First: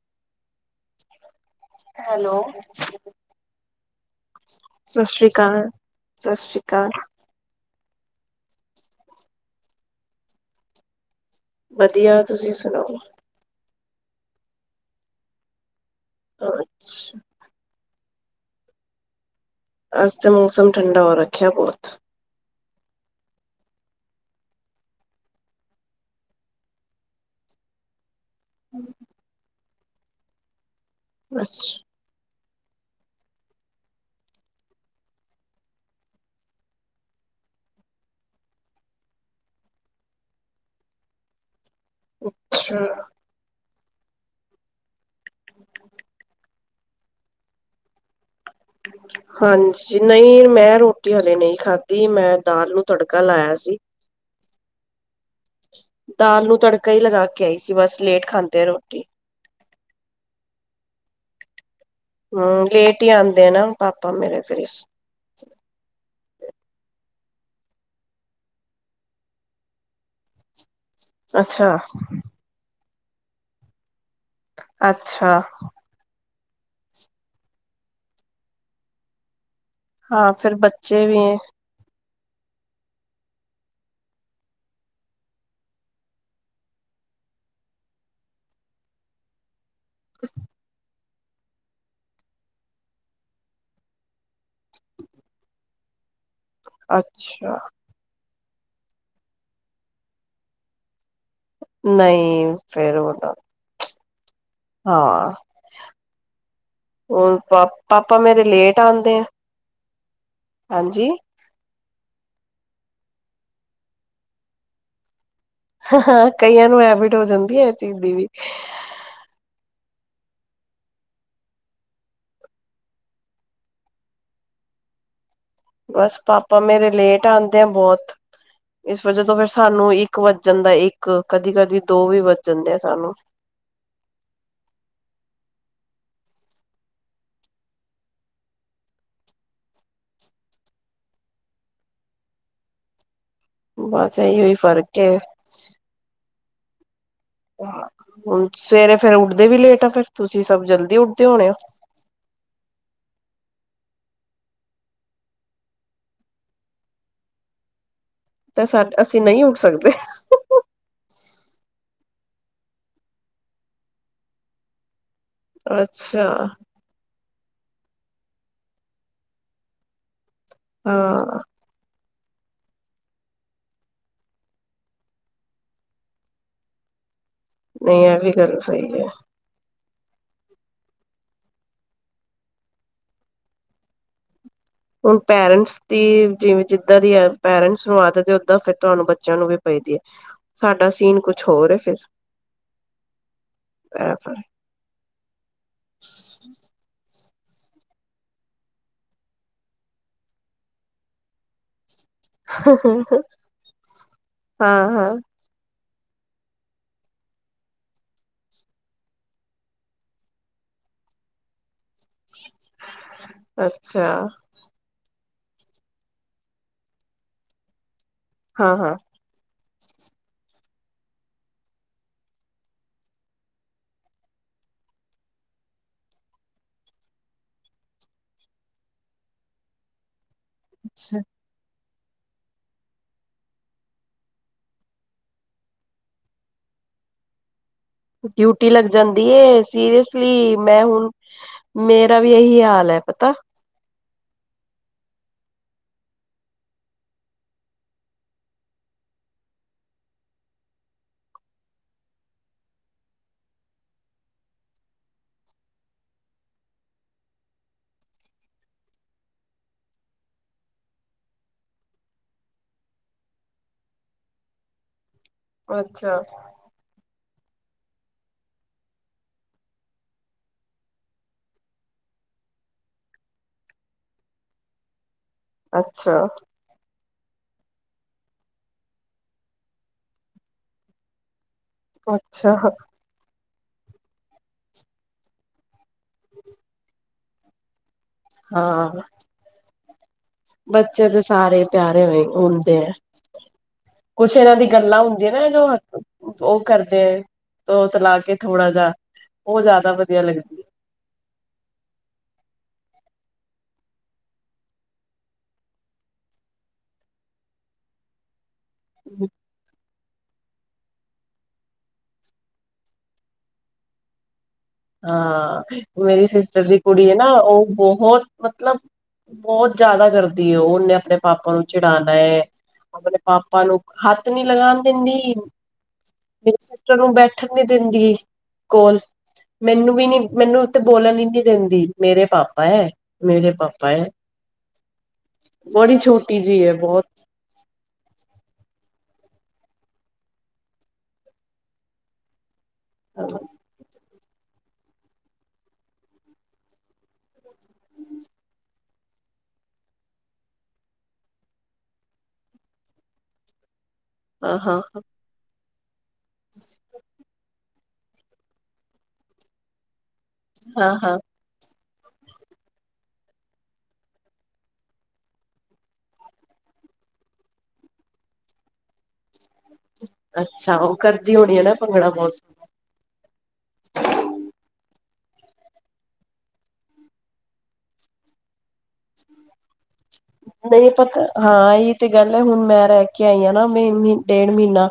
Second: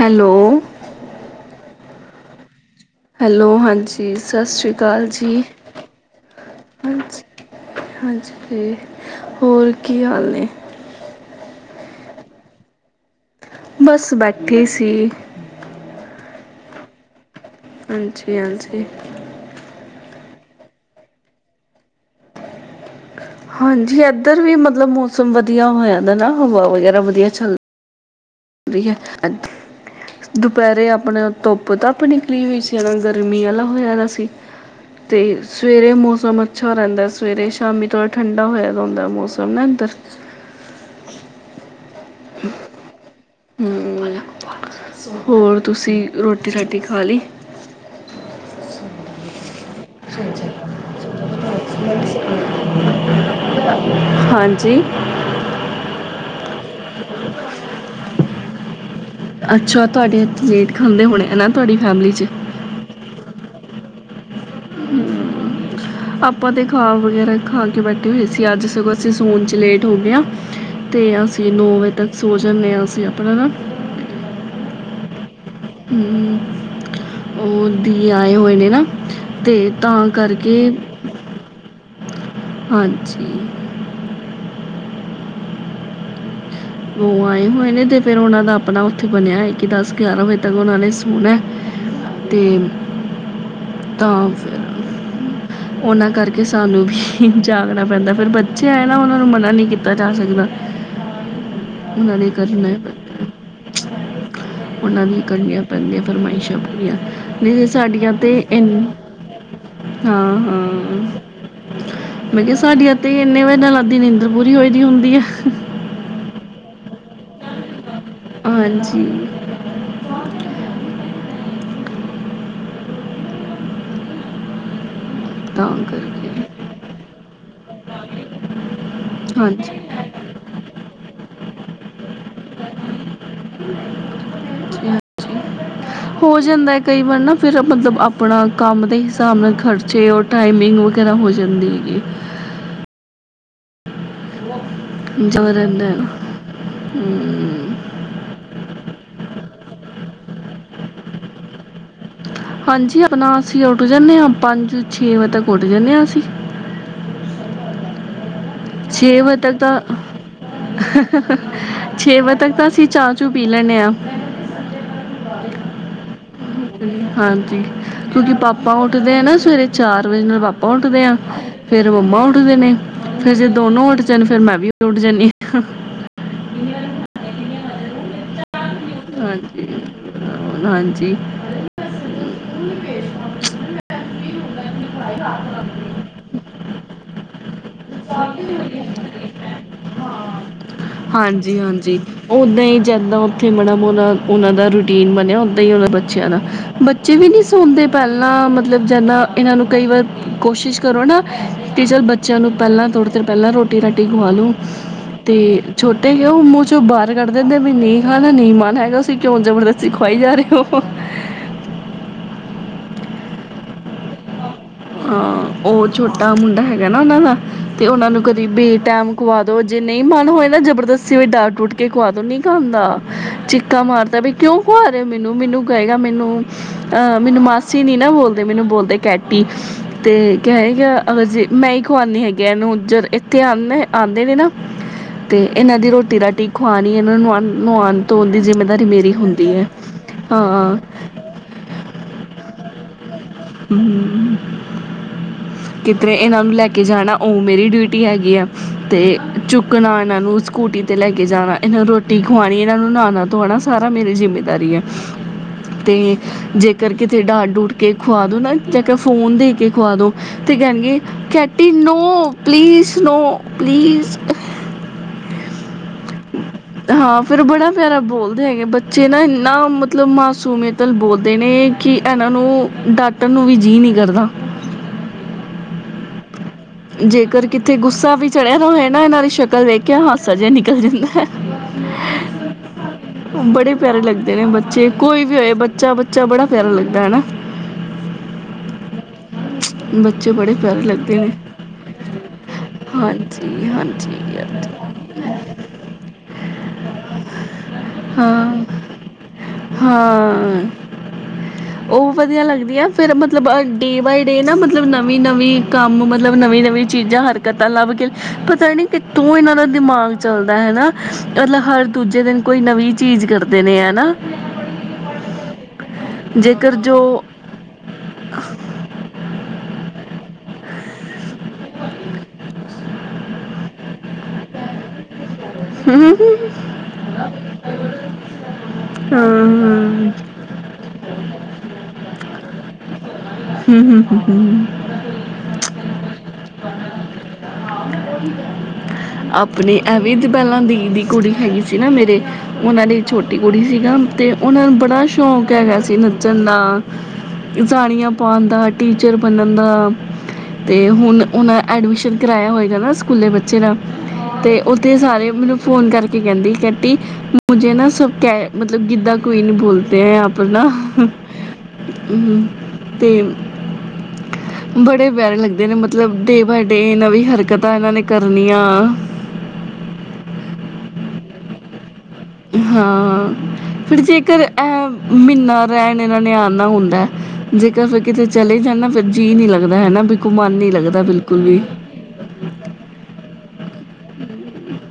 Hello hello hello ਹਾਂਜੀ ਸਤਿ ਸ਼੍ਰੀ ਸਤਿ ਅਕਾਲ ਸ੍ਰੀ ਜੀ ਅਕਾਲ। ਸਤਿ ਸ੍ਰੀ ਅਕਾਲ ਹਾਂਜੀ। ਹਾਂਜੀ, ਹੋਰ ਕੀ ਹਾਲ ਨੇ? ਵਧੀਆ ਤੁਸੀਂ ਸੁਣਾਓ ਬਸ ਬੈਠੀ ਸੀ ਅੱਛਾ ਹਾਂਜੀ ਹਾਂਜੀ ਅੱਜ ਤੇ ਮੌਸਮ ਠੰਡਾ ਹੋ ਰੱਖਿਆ ਬਹੁਤ ਹਾਂਜੀ ਏਧਰ ਵੀ ਮਤਲਬ ਮੌਸਮ ਵਧੀਆ ਹੋ ਜਾਂਦਾ ਨਾ ਮਤਲਬ ਹਵਾ ਵਗੈਰਾ ਵਧੀਆ ਚੱਲ ਰਹੀ ਆ [unintelligible] ਇੱਥੇ। ਦੁਪਹਿਰੇ ਆ ਆਪਣੇ ਉਹ ਧੁੱਪ ਧਾਪ ਨੀਂ ਟਰੀਵਸੀ ਆਲ਼ਾ ਗਰਮੀ ਵਾਲਾ ਹੋਇਆ ਸੀ ਤੇ ਸਵੇਰੇ ਮੌਸਮ ਅੱਛਾ ਰਹਿੰਦਾ ਸਵੇਰੇ ਸ਼ਾਮੀ ਥੋੜ੍ਹਾ ਠੰਡਾ ਹੋਇਆ ਹੁੰਦਾ ਮੌਸਮ ਨਾ ਇਧਰ ਅੱਛਾ ਹੂੰ [unintelligible] ਹੋਰ ਤੁਸੀਂ ਰੋਟੀ ਰੁਟੀ ਖਾ ਲਈ। ਹਾਂਜੀ ਜੀ ਨਹੀਂ ਮੈਂ ਰੋਟੀ ਜੀ ਹਲੇ ਨਹੀਂ ਖਾ ਦੀ ਮੈਂ ਦਾਲ ਨੂੰ ਤੜਕਾ ਲਾਇਆ ਜੀ ਹਾਂਜੀ ਦਾਲ ਨੂੰ ਤੜਕਾ ਈ ਲਗਾ ਕੇ ਆਈ ਸੀ ਬਸ ਲੇਟ ਖਾਂਦੇ ਆ ਰੋਟੀ। ਅੱਛਾ ਤੁਹਾਡੇ ਇੱਥੇ ਲੇਟ ਖਾਂਦੇ ਹੋਣੇ ਨਾ ਤੁਹਾਡੀ ਫੈਮਿਲੀ 'ਚ ਹੂੰ ਲੇਟ ਹੀ ਆਂ ਦੇ ਪਾਪਾ ਮੇਰੇ ਫਿਰ [unintelligible] ਆਪਾਂ ਤੇ ਖਾ ਵਗੈਰਾ ਖਾ ਕੇ ਬੈਠੇ ਹੋਏ ਸੀ ਅੱਜ ਸਗੋ ਅਸੀਂ ਸੋਨ ਚ ਲੇਟ ਹੋ ਗਏ ਹਾਂ ਤੇ ਅਸੀਂ ਨੌ ਅੱਛਾ ਵਜੇ ਤੱਕ ਸੋ ਜਾਂਨੇ ਹਾਂ ਅਸੀਂ ਆਪਣਾ ਨਾ ਅੱਛਾ। ਹੂੰ ਉਹ, ਦੀ ਆਏ ਹੋਏ ਨੇ ਨਾ, ਤੇ। ਹਾਂ ਫਿਰ ਬੱਚੇ ਵੀ ਹੈ ਹਾਂਜੀ ਉਹ ਆਏ ਹੋਏ ਨੇ ਤੇ ਫੇਿਰ ਉਹਨਾਂ ਦਾ ਆਪਣਾ ਉੱਥੇ ਬਣਿਆ ਕਿ ਦਸ ਗਿਆਰਾਂ ਵਜੇ ਤੱਕ ਉਹਨਾਂ ਨੇ ਹੋਣਾ ਹੈ, ਤੇ ਤਾਂ ਫਿਰ ਉਹਨਾਂ ਕਰਕੇ ਕਿ ਸਾਨੂੰ ਵੀ ਅੱਛਾ ਜਾਗਣਾ ਪੈਂਦਾ ਫਿਰ ਅੱਛਾ ਹੈ ਨਾ ਉਹਨਾਂ ਨੂੰ ਮਨਾ ਨਹੀਂ ਕੀਤਾ ਜਾ ਸਕਦਾ ਉਹਨਾਂ ਨੇ ਨਹੀਂ ਕਰਨਾ ਫੇਰ ਹੈ ਉਹ ਦਾ ਉਹਨਾਂ ਦੀ ਕਰਨੀਆਂ ਪੈਂਦੀਆਂ ਫਰਮਾਇਸ਼ਾਂ ਪੂਰੀਆਂ, ਹੁਣ ਪਾ ਨਹੀਂ ਸਾਡੀਆਂ ਪਾਪਾ ਤੇ ਮੇਰੇ ਐ ਲੇਟ ਨੀ ਆਂਦੇ ਆ ਹਾਂ ਹਾਂ ਹਾਂਜੀ। ਮੈਂ ਕਿਹਾ, ਸਾਡੀਆਂ ਤੇ ਇੰਨੇ ਵਜੇ ਨਾਲ ਅੱਧੀ ਨੀਂਦਰ ਪੂਰੀ ਹੋਏ ਦੀ ਹੁੰਦੀ ਹੈ ਹਾਂ ਹਾਂ, ਕਈਆਂ ਨੂੰ ਹੈਬੀਤ ਹੋ ਜਾਂਦੀ ਹੈ ਚੀਜ਼ ਦੀ ਵੀ ਹਾਂਜੀ ਤਾਂ ਬਸ ਕਰਕੇ ਪਾਪਾ ਮੇਰੇ ਲੇਟ ਖਾਂਦੇ ਐ, ਬਹੁਤ ਇਸ ਵਜ੍ਹਾ ਤੋਂ ਫੇਿਰ ਹਾਂਜੀ ਹਾਂਜੀ, ਸਾਨੂੰ ਇੱਕ ਵੱਜ ਜਾਂਦਾ ਇੱਕ ਇੱਕ, ਕਦੀ ਕਦੀ ਦੋ ਵੀ ਵੱਚ ਜਾਂਦੇ ਆ ਸਾਨੂੰ ਹੋ ਜਾਂਦਾ ਕਈ ਵਾਰ ਨਾ ਫਿਰ ਮਤਲਬ ਆਪਣਾ ਕੰਮ ਦੇ ਹਿਸਾਬ ਨਾਲ ਖਰਚੇ ਟਾਈਮਿੰਗ ਵਗੈਰਾ ਹੋ ਜਾਂਦੀ ਹੈਗੀ ਬਸ ਐ ਔ ਹੀ ਫ਼ਰਕ ਹੈ ਜੋ ਰਹਿੰਦਾ ਐ ਹੂ ਹੁਣ ਸਵੇਰੇ ਫਿਰ ਉੱਠਦੇ ਵੀ ਲੇਟ ਆ, ਫਿਰ ਤੁਸੀਂ ਸਭ ਜਲਦੀ ਉੱਠਦੇ ਹੋਣੇ ਆ ਹਾਂਜੀ ਆਪਣਾ ਅਸੀਂ ਉੱਠ ਜਾਂਨੇਂ ਆਂ, ਪੰਜ ਛੇ ਵਜੇ ਤੱਕ ਉੱਠ ਜਾਂਨੇਂ ਆ ਅਸੀਂ ਤਾਂ ਸਾ ਅਸੀਂ ਨਹੀਂ ਉੱਠ ਸਕਦੇ ਛੇ ਵਜੇ ਤੱਕ ਤਾਂ ਅਸੀਂ ਚਾਹ ਚੂ ਪੀ ਲੈਣੇ ਹਾਂ ਅੱਛਾ ਹਾਂਜੀ ਕਿਉਂਕਿ ਪਾਪਾ ਉੱਠਦੇ ਆ ਨਾ ਸਵੇਰੇ ਚਾਰ ਵਜੇ ਨਾਲ, ਪਾਪਾ ਉਠਦੇ ਆ ਹਾਂ ਫਿਰ ਮੰਮਾ ਮੰਮਾ ਉੱਠਦੇ ਨੇ, ਫੇਰ ਜੇ ਦੋਨੋਂ ਉੱਠ ਜਾਣ ਫੇਰ ਮੈਂ ਵੀ ਉੱਠ ਜਾਂਨੀ ਆ ਨਹੀਂ ਐ ਵੀ ਚਲੋ ਸਹੀ ਹੈ ਹਾਂਜੀ ਹੁਣ ਪੈਰੈਂਟਸ ਦੀ ਜਿਵੇਂ ਜਿੱਦਾਂ ਦੀ ਪੇਰੈਂਟਸ ਨੂੰ ਆਦਤ ਐ ਓਦਾਂ ਫਿਰ ਤੁਹਾਨੂੰ ਬੱਚਿਆਂ ਨੂੰ ਵੀ ਪਾਦੀ ਹੈ ਸਾਡਾ ਸੀਨ ਕੁਛ ਹੋਰ ਫਿਰ ਉਥੇ ਬੜੇ ਮੂਡ ਇਹ ਨਾਲ, ਉਹਨਾਂ ਦਾ ਰੂਟੀਨ ਬਣਿਆ ਓਦਾਂ ਹੀ ਉਹ ਬੱਚਿਆਂ ਦਾ ਬੱਚੇ ਵੀ ਨੀ ਸੁਣਦੇ ਪਹਿਲਾਂ ਮਤਲਬ ਜਨਾ ਇਹਨਾਂ ਨੂੰ ਕਈ ਵਾਰ ਕੋਸ਼ਿਸ਼ ਕਰੋ ਨਾ ਤੇ ਚੱਲ ਬੱਚਿਆਂ ਨੂੰ ਪਹਿਲਾਂ ਥੋੜ੍ਹੀ ਫਰਕ ਦੇਰ ਪਹਿਲਾਂ ਰੋਟੀ- ਰਾਟੀ ਗਵਾ ਲਉ ਹਾਂ ਹਾਂ ਤੇ ਛੋਟੇ ਹੀ ਓ ਮੂੰਹ ਚੋਂ ਬਾਹਰ ਕੱਢ ਦਿੰਦੇ ਵੀ ਨਹੀਂ [unintelligible] ਦਾ ਨਹੀਂ ਮਨ ਹੈਗਾ ਤਸੀਂ ਕਿਉਂ ਜਬਰਦਸਤੀ ਖਵਾਈ ਜਾ ਰਹੇ ਹੋ ਅੱ ਛਾ। ਹਾਂ ਉਹ ਛੋਟਾ ਮੁੰਡਾ ਹੈਗਾ ਨਾ ਉਹਨਾਂ ਦਾ ਤੇ ਉਹਨਾਂ ਨੂੰ ਕਦੀ ਵੀ ਹਾਂ-ਹਾਂ। ਟੈਮ ਖਵਾ ਦੋ ਜੇ ਨਹੀਂ ਮਨ ਹੋਏ ਨਾ ਜਬਰ ਦੱਸੀ ਵੀ ਡਾਟ ਡੂਟ ਕੇ ਖੁਆ ਦੋ ਨੀ ਖਾਂਦਾ ਚਿੱਕਾ ਮਾਰਦਾ ਵੀ ਕਿਉਂ ਖੁਆ ਰਹੇ ਹੋ ਮੈਨੂੰ ਮੈਨੂੰ ਕਹੇਗਾ ਮੈਨੂੰ ਅਹ ਮੈਨੂੰ ਮਾਸੀ ਨੀ ਨਾ ਬੋਲਦੇ ਮੈਨੂੰ ਬੋਲਦਾ ਕੈਟੀ ਤੇ ਕਏਗਾ ਅੱਛਾ ਅਗਰ ਜ ਮੈਂ ਖਵਾਉਨੀ ਹੈਗੇ ਇਹਨੂੰ ਜਦ ਇੱਥੇ ਆਦੇ ਆਉਂਦੇ ਨੇ ਨਾ ਤੇ ਇਹਨਾਂ ਦੀ ਰੋਟੀ -ਰਾਟੀ ਖਵਾਣੀ ਇਹਨਾਂ ਨੂੰ ਨੁਆਉਣ ਧੋਣ ਦੀ ਡਿਊਟੀ ਲੱਗ ਜਿੰਮੇਦਾਰੀ ਮੇਰੀ ਜਾਂਦੀ ਹੁੰਦੀ ਏ ਹੈ। ਸੀਰੀਅਸਲੀ ਹਾਂ ਮੈਂ ਹੁਣ ਮੇਰਾ ਵੀ ਇਹੀ ਹਾ ਲ ਐ ਪਤਾ। ਕਿਧਰੇ ਇਹਨਾਂ ਨੂੰ ਲੈ ਕੇ ਜਾਣਾ ਉਹ ਮੇਰੀ ਡਿਊਟੀ ਹੈਗੀ ਆ ਤੇ ਚੁੱਕਣਾ ਇਹਨਾਂ ਨੂੰ ਸਕੂਟੀ ਤੇ ਲੈ ਕੇ ਜਾਣਾ ਇਹਨਾਂ ਨੂੰ ਰੋਟੀ ਖਵਾਉਣੀ ਇਹਨਾਂ ਨੂੰ ਨਹਾਣਾ ਧੋਣਾ ਸਾਰਾ ਮੇਰੀ ਜਿੰਮੇਦਾਰੀ ਆ ਤੇ ਜੇਕਰ ਕਿਤੇ ਡਾਟ ਡੂਟ ਕੇ ਖਵਾ ਦੋ ਨਾ ਚ ਫੋਨ ਦੇ ਕੇ ਖਵਾ ਦੋ ਤੇ ਕਹਿਣਗੇ ਕੈਟੀ ਨੋ ਪਲੀਸ ਨੋ ਪਲੀਸ ਅੱਛਾ। ਫਿਰ ਬੜਾ ਪਿਆਰਾ ਬੋਲਦੇ ਹੈਗੇ ਬੱਚੇ ਨਾ ਇੰਨਾ ਮਤਲਬ ਮਾਸੂਮੀਅਤਲ ਬੋਲਦੇ ਨੇ ਕਿ ਇਹਨਾਂ ਨੂੰ ਡਾਟਨ ਨੂੰ ਵੀ ਜੀਅ ਨੀ ਕਰਦਾ। ਅੱਛਾ। ਜੇਕਰ ਕਿਤੇ ਗੁੱਸਾ ਵੀ ਚੜਿਆ ਤਾਂ ਹੋਏ ਨਾ ਇਹਨਾਂ ਦੀ ਸ਼ਕਲ ਵੇਖਿਆ ਹਾਸਾ ਜਿਹਾ ਨਿਕਲ ਜਾਂਦੈ ਅੱਛਾ। ਬੜੇ ਪਿਆਰੇ ਲੱਗਦੇ ਨੇ ਬੱਚੇ ਕੋਈ ਵੀ ਹੋਏ ਬੱਚਾ-ਬੱਚਾ ਬੜਾ ਪਿਆਰਾ ਲੱਗਦਾ ਹੈਨਾ ਹਾਂ। ਬ ਚੇ ਬੜੇ ਪਿਆਰੇ ਬੱਚੇ ਲੱਗਦੇ ਤੇ ਨੇ। ਸਾਰੇ ਪਿਆਰੇ ਹੋ ਹੁੰਦੇ ਆ ਹਾਂਜੀ ਹਾਂਜੀ ਕੁਛ ਇਹਨਾਂ ਦੀ ਹਾਂਜੀ ਗੱਲਾਂ ਹੁੰਦੀਆਂ ਨਾ ਜੋ ਉਹ ਕਰਦੇ ਤੋਤਲਾ ਕੇ ਹਾਂ ਥੋੜਾ ਜਾ ਉਹ ਜ਼ਿਆਦਾ ਵਧੀਆ ਲੱਗਦੀ ਹਾਂ ਏ ਦੀਆ ਫਿਰ ਮਤਲਬ ਡੇ ਬਾਏ ਡੇ ਨਾ ਮਤਲਬ ਨਵੀਂ-ਨਵੀਂ ਕੰਮ ਮ ਤਲਬ ਨਵੀਂ- ਨਵੀਂ ਚੀਜ਼ਾਂ ਹਰਕਤਾਂ ਲੱਭ ਕੇ ਤਾਂ ਨੀ ਹਮ ਕਿਥੋ ਇਹਨਾਂ ਦਾ ਦਿਮਾਗ ਚੱਲ ਦਾ ਹਨਾ ਮਤਲਬ ਹਰ ਦੂਜੇ ਦਿਨ ਕੋਈ ਨਵੀਂ ਚੀਜ਼ ਕਰਦੇ ਨੇ ਹਨਾ ਹਾਂ ਮੇਰੀ ਸਿਸਟਰ ਜੇਕਰ ਦੀ ਜੋ ਕੁੜੀ ਹੈ ਨਾ ਉਹ ਬਹੁਤ ਮਤਲਬ ਬਹੁਤ ਜਿਆਦਾ ਕਰਦੀ ਓ ਉਹਨੇ ਆਪਣੇ ਪਾਪਾ ਨੂੰ [unintelligible] ਆਪਣੇ ਪਾਪਾ ਨੂੰ ਹੱਥ ਨੀ ਲਗਾਉਣ ਦਿੰਦੀ। ਹਮ ਮੇਰੇ ਸਿਸਟਰ ਨੂੰ ਬੈਠਣ ਨੀ ਦਿੰਦੀ ਕੋਲ ਮੈਨੂੰ ਵੀ ਹਾਂ ਨੀ ਮੈਨੂੰ ਉਥੇ ਬੋਲਣ ਹੀ ਨੀ ਦਿੰਦੀ ਮੇਰੇ ਪਾ [unintelligible] ਮੇਰੇ ਪਾਪਾ ਐ ਹਮ ਬੜੀ ਛੋਟੀ ਜੀ ਐ ਬਹੁਤ ਆਪਣੇ ਐਵੇ ਦੀ ਪਹਿਲਾਂ ਦੀ ਦੀ ਕੁੜੀ ਹੈਗੀ ਸੀ ਨਾ ਮੇਰੇ ਉਹਨਾਂ ਦੀ ਛੋਟੀ ਕੁੜੀ ਸੀਗਾ ਤੇ ਉਹਨਾਂ ਨੂੰ ਬੜਾ ਸ਼ੌਕ ਹੈਗਾ ਸੀ ਨੱਚਣ ਦਾ, ਜਾਣੀਆਂ ਪਾਉਣ ਦਾ ਟੀਚਰ ਬਨਨ ਦਾ, ਤੇ ਹੁਣ ਉਹਨਾਂ ਐਡਮਿਸ਼ਨ ਕਰਾਇਆ ਹੋਇਆ। ਜਾਣਾ ਸਕੂਲੇ ਬੱਚੇ ਦਾ। ਹਾਂ ਤੇ ਹਾਂ ਉਥੇ ਸਾਰੇ ਮੈਨੂੰ ਫੋਨ ਕਰਕੇ ਕਿ ਕਹਿੰਦੀ ਕੱਟੀ। ਮੁਝੇ ਨਾ ਸਭ ਕਹਿ ਮਤਲਬ ਕਿੱਦਾ ਕੋਈ ਨੀ ਬੋਲਦੇ ਹੈ ਆਪ ਆਪ ਨਾ, ਹਾਂ ਹਾਂ ਤੇ, ਬੜੇ ਪਿਆਰੇ ਲੱਗਦੇ ਨੇ ਮਤਲਬ ਡੇ ਬਾਏ ਡੇ ਇਹ ਨਵੀਂ ਹਰਕਤ ਤਾਂ ਇਹਨਾਂ ਨੇ ਕਰਨੀ ਆ। ਅੱਛਾ, ਉਹ ਕਰਜ਼ੀ ਹੋਣੀ ਹੈ ਨਾ ਭੰਗੜਾ ਬਹੁਤ ਹਾਂ, ਫਿਰ ਜੇਕਰ ਇਹ। ਮਹੀਨਾ ਰਹਿਣ ਇਹਨਾਂ ਨੇ ਆਉਨਾ ਹੁੰਦਾ ਜੇਕਰ ਕਿਤੇ ਚਲੇ ਜਾਣਾ। ਨਹੀਂ ਪਤਾ, ਬਿਲਕੁਲ ਵੀ ਹਾਂ ਇਹ ਤੇ ਗੱਲ ਹੈ, ਹੁਣ ਮੈਂ ਰਹਿ ਕੇ ਆਈ ਹਾਂ ਨਾ। ਮੈ ਡੇਢ ਮਹੀਨਾ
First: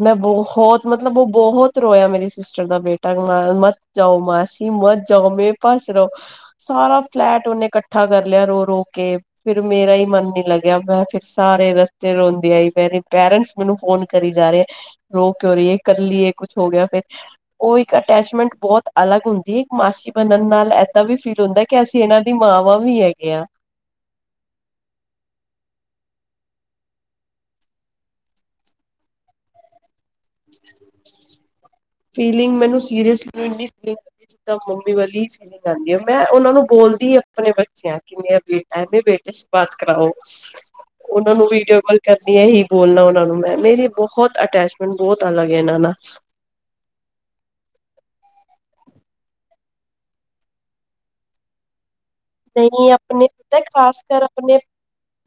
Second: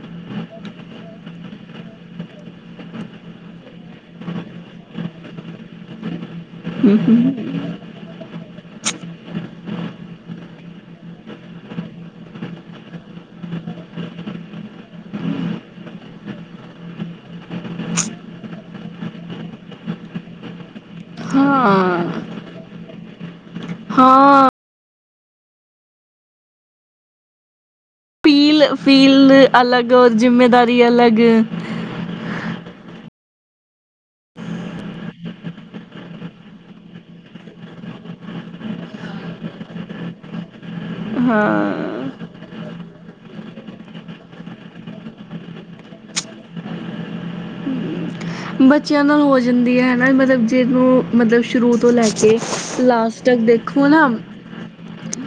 ਮੈਂ ਬਹੁਤ ਮਤਲਬ ਉਹ ਬਹੁਤ ਰੋਇਆ ਮੇਰੀ ਸਿਸਟਰ ਦਾ ਬੇਟਾ ਮਤ ਜਾਓ ਮਾਸੀ ਮਤ ਜਾਓ ਮੇਰੇ ਪਾਸ ਰਹੋ। ਸਾਰਾ ਫਲੈਟ ਉਹਨੇ ਇਕੱਠਾ ਕਰ ਰੋ ਰੋ ਕੇ ਫਿਰ ਮੇਰਾ ਹੀ ਮਨ ਨੀ ਲੱਗਿਆ, ਮੈਂ ਫਿਰ ਸਾਰੇ ਰਸਤੇ ਰੋਂਦੀ ਆਈ ਮੇਰੇ ਪੇਰੈਂਟਸ ਮੈਨੂੰ ਫੋਨ ਕਰੀ ਜਾ ਰਹੇ ਆ ਰੋ ਕਿਉ ਰਹੀਏ ਕੱਲੀ ਏ ਕੁਛ ਹੋ ਗਿਆ ਫੇਰ ਉਹ ਇੱਕ ਅਟੈਚਮੈਂਟ ਬਹੁਤ ਅਲੱਗ ਹੁੰਦੀ ਹੈ। ਇੱਕ ਮਾਸੀ ਬਣਨ ਨਾਲ ਇਦਾ ਵੀ ਫੀਲ ਹੁੰਦਾ ਕਿ ਹਾਂ ਅਸੀਂ ਇਹਨਾਂ ਦੀ ਮਾਂ। [unintelligible] ਵੀ ਹੈ। ਕਿਆ। ਹਾਂ। ਪੀਲ ਫੀਲ ਅਲੱਗ ਔਰ ਜਿੰਮੇਦਾਰੀ ਅਲੱਗ ਫੀਲਿੰਗ ਮੈਨੂੰ ਸੀਰੀਅਸ ਇਨੀਂ ਮੰਮੀ ਵਾਲੀ ਫੀਲਿੰਗ ਆਉਂਦੀ ਆ। ਮੈਂ ਉਹਨਾਂ ਨੂੰ ਬੋਲਦੀ ਆਪਣੇ ਬੱਚਿਆਂ ਨੂੰ ਕਿ ਮੇਰਾ ਬੇਟਾ ਮੇਰੇ ਬੇਟੇ ਸੇ ਬਾਤ ਕਰਾਓ। ਉਹਨਾਂ ਨੂੰ ਹਾਂ ਵੀਡੀਓ ਕਾਲ ਕਰਨੀ ਹੈ, ਇਹੀ ਬੋਲਣਾ ਉਹਨਾਂ ਨੂੰ ਮੈਂ। ਮੇਰੀ ਬਹੁਤ ਅਟੈਚਮੈਂਟ ਬਹੁਤ ਅਲੱਗ ਹੈ ਇਨਾ ਨਾ। ਬੱਚਿਆਂ ਨਾਲ ਹੋ ਜਾਂਦੀ ਹੈ, ਹਨਾ ਮਤਲਬ ਜਿਹਨੂੰ ਮਤਲਬ ਸ਼ੁਰੂ ਤੋਂ ਲੈ ਕੇ ਨਹੀਂ ਲਾਸਟ ਆਪਣੇ ਤੱਕ ਪਤਾ ਦੇਖੋ ਖਾਸ ਨਾ ਕਰ ਆਪਣੇ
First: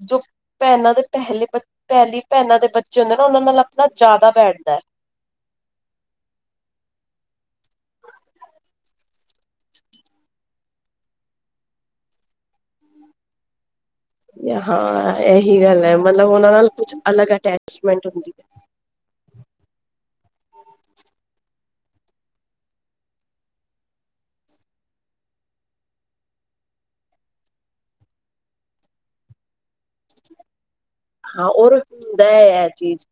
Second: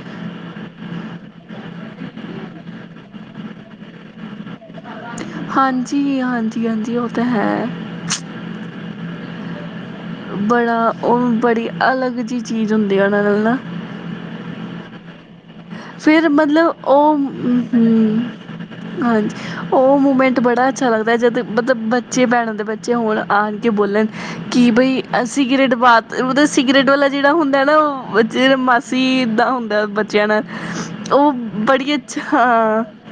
ਜੋ ਭੈਣਾਂ ਹ ਪਹਿਲੀ ਬ ਪਹਿਲੀ ਭੈਣਾਂ ਦੇ ਬੱਚੇ ਹੁੰਦੇ ਨਾ ਉਹਨਾਂ ਨਾਲ ਆਪਣਾ ਜ਼ਿਆਦਾ ਬੈਠਦਾ ਹੈ। ਹਾਂਜੀ, ਹਾਂਜੀ, ਹਾਂਜੀ ਉਹ ਤਾਂ ਹੈ। ਬੜਾ ਉਹ ਬੜੀ ਅਲੱਗ ਜਿਹੀ ਚੀਜ਼ ਹੁੰਦੀ ਆ ਉਹਨਾ ਨਾਲ ਨਾ। ਹਾਂ ਗੱਲ ਹੈ ਫਿਰ ਉਹਨਾਂ ਨਾਲ ਮਤਲਬ ਕੁਛ ਉਹ ਅਲੱਗ ਅਟੈਚਮੈਂਟ ਹੂੰ, ਹੁੰਦੀ ਹੈ ਹਾਂਜੀ ਉਹ ਮੂਮੈਂਟ ਬੜਾ ਅੱਛਾ ਲੱਗਦਾ ਜਦੋਂ ਮਤਲਬ। ਬੱਚੇ ਭੈਣਾਂ ਦੇ ਬੱਚੇ ਹੋਣ ਆਣ ਕੇ ਬੋਲਣ ਕਿ ਬਈ ਅਸੀਂ ਸਿਗਰਟ ਬਾ ਮਤਲਬ ਸਿਗਰਟ ਵਾਲਾ ਜਿਹੜਾ ਹੁੰਦਾ ਨਾ ਉਹ ਬੱਚੇ ਮਾਸੀ ਦਾ ਹੁੰਦਾ ਬੱਚਿਆਂ ਨਾਲ। ਉਹ ਹਾਂ ਹੋਰ ਬੜੀ ਅੱਛਾ ਹੁੰਦਾ ਆ ਹਾਂ ਚੀਜ਼।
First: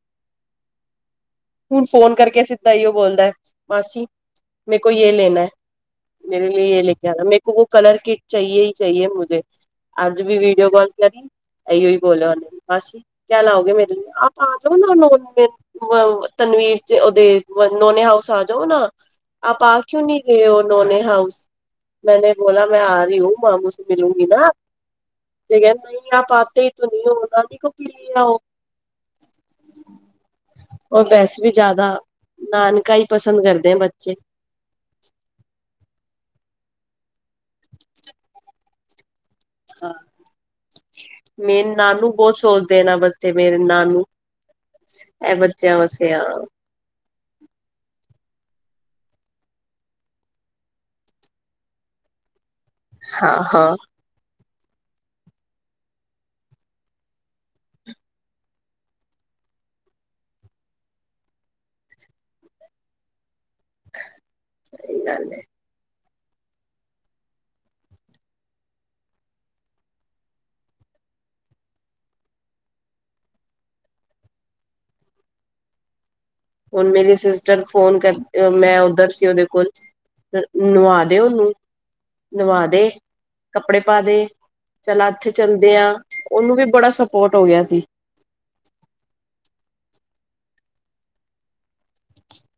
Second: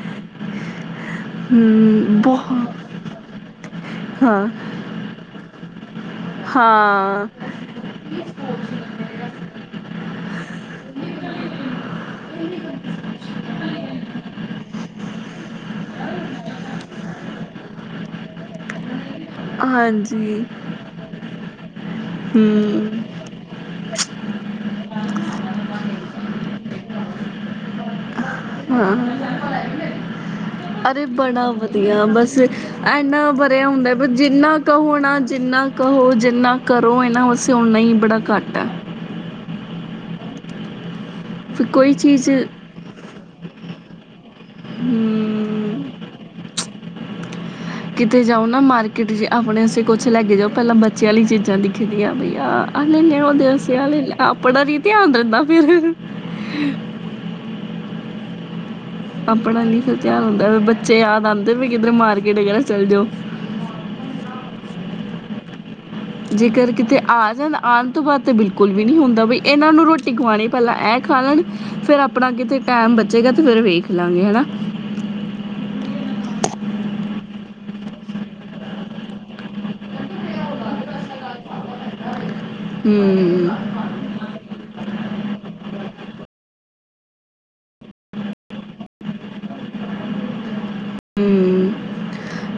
ਹੁਣ ਫੋਨ ਹੂੰ ਕਰਕੇ ਸਿੱਧਾ ਹੀ ਬਹੁਤ ਉਹ ਬੋਲਦਾ ਮਾਸੀ ਹਾਂ ਮੇਰੇ ਕੋ ਜੇਹ ਲੈਣਾ ਹੈ। ਮੇਰੇ ਲੀਏ ਇਹ ਲੈ ਕੇ ਆਉਣਾ ਹਾਂ ਮੇਰੇ ਕੋ ਕਲਰ ਕਿਟ ਚਾਹੀਏ ਹੀ ਚਾਹੀਏ ਮੁਝੇ ਅੱਜ ਵੀ ਵੀਡੀਓ ਕਾਲ ਕਰੀ ਅਓ ਹੀ ਬੋਲਿਆ ਉਹੇ ਮਾਸੀ ਕਿਆ ਲਾਓਗੇ ਮੇਰੇ ਲਈ ਆਪ ਆ ਜਾਓ ਨਾ। ਰਣਵੀਰ ਚ ਉਹਦੇ ਨੋਨੇ ਹਾਊਸ ਆ ਜਾਓ ਨਾ ਆਪ ਆ ਕਿਉਂ ਨੀ ਹਾਂਜੀ ਰਏ ਉਹ ਨੋਣੇ ਮੈਨੇ ਬੋਲਾ ਮੈਂ ਆ ਹੂੰ ਰਹੀ ਹੂੰ ਮਾਮੂ ਮਿਲੂੰਗੀ ਨਾ ਕਿਹਾ ਨਹੀਂ ਆਪ ਆਤੇ ਹੀ ਤੂੰ ਨਹੀਂ ਹੋ ਨਾਨੀ ਕੋ ਭੀ ਲੇ ਆਓ ਹਾਂ ਅਰੇ ਪੈਸੇ ਬੜਾ ਵਧੀਆ ਬਸ ਇੰਨਾ ਵਰਿਆ ਹੁੰਦਾ ਬ ਜਿੰਨਾ ਕਹੋ ਜਿੰਨਾ ਉਹ ਜਿੰਨਾ ਕਰੋ ਇਹਨਾ ਵਾਸਤੇ ਉਂਨਾ ਹੀ ਬੜਾ ਘੱਟ ਹੈ ਹਾਂ ਮੇ ਫਿਰ ਕੋਈ ਨਾਨੂ ਚੀਜ਼ ਬਹੁਤ ਸੋਚਦੇ ਇਹਨਾਂ ਵਾਸਤੇ ਮੇਰੇ ਨਾਨੂ ਇਹ ਬੱਚਿਆਂ ਹਮ ਵਾਸਤੇ ਆ ਕਿਤੇ ਜਾਓ ਨਾ ਮਾਰਕੀਟ ਚ ਆਪਣੇ ਵਾਸਤੇ ਕੁਛ ਲੈ ਕੇ ਜਾਓ ਪਹਿਲਾਂ ਬੱਚਿਆਂ ਵਾਲੀ ਚੀਜ਼ਾਂ ਦਿਖੀ ਦੀਆਂ ਬਈ ਆ ਨਹੀਂ ਨਹੀਂ ਉਹ ਹਾਂ ਹਾਂ। ਦੇਸੀ ਵਾਲ ਆਪ ਪੜਨ ਤੇ ਧਿਆਨ ਰਹਿੰਦਾ ਫਿਰ ਆਪਣਾ ਨਹੀਂ ਫਿਰ ਧਿਆਨ ਹੁੰਦਾ ਬੱਚੇ ਯਾਦ ਆਉਂਦੇ ਵੀ ਕਿਧਰ ਮਾਰਕੀਟ ਵਗੈਰਾ ਚੱਲ ਜਾਓ ਸਹੀ ਗੱਲ ਹੈ ਜੇਕਰ ਕਿਤੇ ਆ ਜਾਣ ਆਉਣ ਤੋਂ ਬਾਅਦ ਤਾਂ ਬਿਲਕੁਲ ਵੀ ਨਹੀਂ ਹੁੰਦਾ ਬਈ ਇਹਨਾਂ ਨੂੰ ਰੋਟੀ ਖਵਾਉਣੀ ਪਹਿਲਾਂ ਇਹ ਖਾ ਲੈਣ ਫਿਰ ਆਪਣਾ ਕਿਤੇ ਟੈਮ ਬਚੇਗਾ ਤੇ ਫਿਰ ਵੇਖ ਲਾਂਗੇ ਹਨਾ ਹੁਣ ਮੇਰੀ ਸਿਸਟਰ ਫੋਨ ਕਰ ਮੈਂ ਓਧਰ ਸੀ ਉਹਦੇ ਕੋਲ ਨਵਾ ਦੇ ਨੂੰ ਨਵਾ ਦੇ ਹਮ ਕੱਪੜੇ ਪਾ ਦੇ ਚਲ ਇੱਥੇ ਚੱਲਦੇ ਆ ਉਨੂੰ ਵੀ ਬੜਾ ਸਪੋਰਟ ਹੋ ਗਿਆ ਸੀ ਹਮ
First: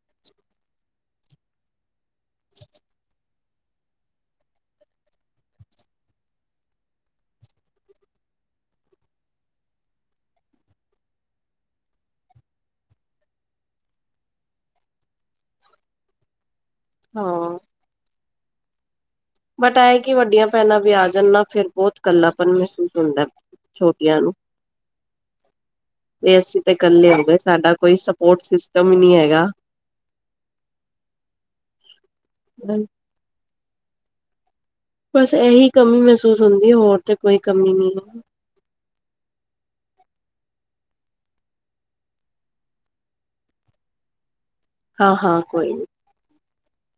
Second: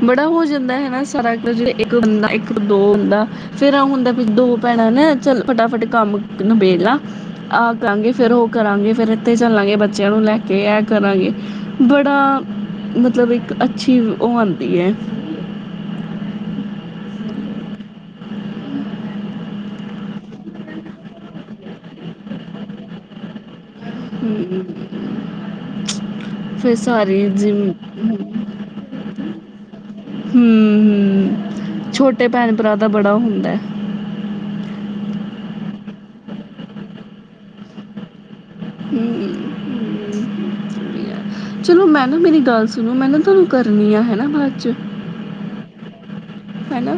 ਬੜਾ ਹੋ ਜਾਂਦਾ ਹਨਾ ਸਾਰਾ ਜਿਹ ਇੱਕ ਬੰਦਾ ਇੱਕ ਦੋ ਹੁੰਦਾ ਫੇਰ ਆ ਹੁੰਦਾ ਦੋ ਭੈਣਾਂ ਨਾ ਚ ਫਟਾਫਟ ਕੰਮ ਨਿਬੇੜਲਾ ਆ ਕਰਾਂਗੇ ਫੇਰ ਉਹ ਕਰਾਂਗੇ ਫਿਰ ਇੱਥੇ ਚੱਲਾਂਗੇ ਬੱਚਿਆਂ ਨੂੰ ਲੈ ਕੇ ਇਹ ਕਰਾਂਗੇ ਬੜਾ ਮਤਲਬ ਇੱਕ ਅੱਛੀ ਉਹ ਆਉਂ [unintelligible] ਹਾਂ ਬਟ ਐਏ ਕਿ ਵੱਡੀਆਂ ਭੈਣਾਂ ਵੀ ਆ ਜਾਂਣ ਨਾ ਫਿਰ ਬਹੁਤ ਕੱਲਾਪਨ ਮਹਿਸੂਸ ਹੁੰਦਾ ਛੋਟੀਆਂ ਨੂੰ ਵੀ ਅਸੀਂ ਤੇ ਫਿਰ ਇਕੱਲੇ ਸਾਰੀ ਹੋ ਗਏ ਸਾਡਾ ਕੋਈ ਸਪੋਰਟ ਸਿਸਟਮ ਹੀ ਨਹੀਂ ਹੈਗਾ। [unintelligible] ਛੋਟੇ ਭੈਣ ਭਰਾ ਦਾ ਬੜਾ ਹੁੰਦਾ ਬਸ ਇਹੀ ਕਮੀ ਮਹਿਸੂਸ ਹੁੰਦੀ ਹੋਰ ਤੇ ਕੋਈ ਕਮੀ ਨਹੀਂ ਹੈ ਚਲੋ ਮੈਂ ਨਾ ਮੇਰੀ ਗੱਲ ਸੁਣੋ ਮੈਂ ਨਾ ਤੁਹਾਨੂੰ ਕਰਨੀ ਆ ਹਨਾ ਹਾਂ ਹਾਂ ਕੋਈ ਨੀ ਹਨਾ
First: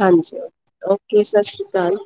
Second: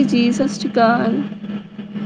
ਹਾਂਜੀ ਓਕੇ ਸਤਿ ਸ੍ਰੀ ਅਕਾਲ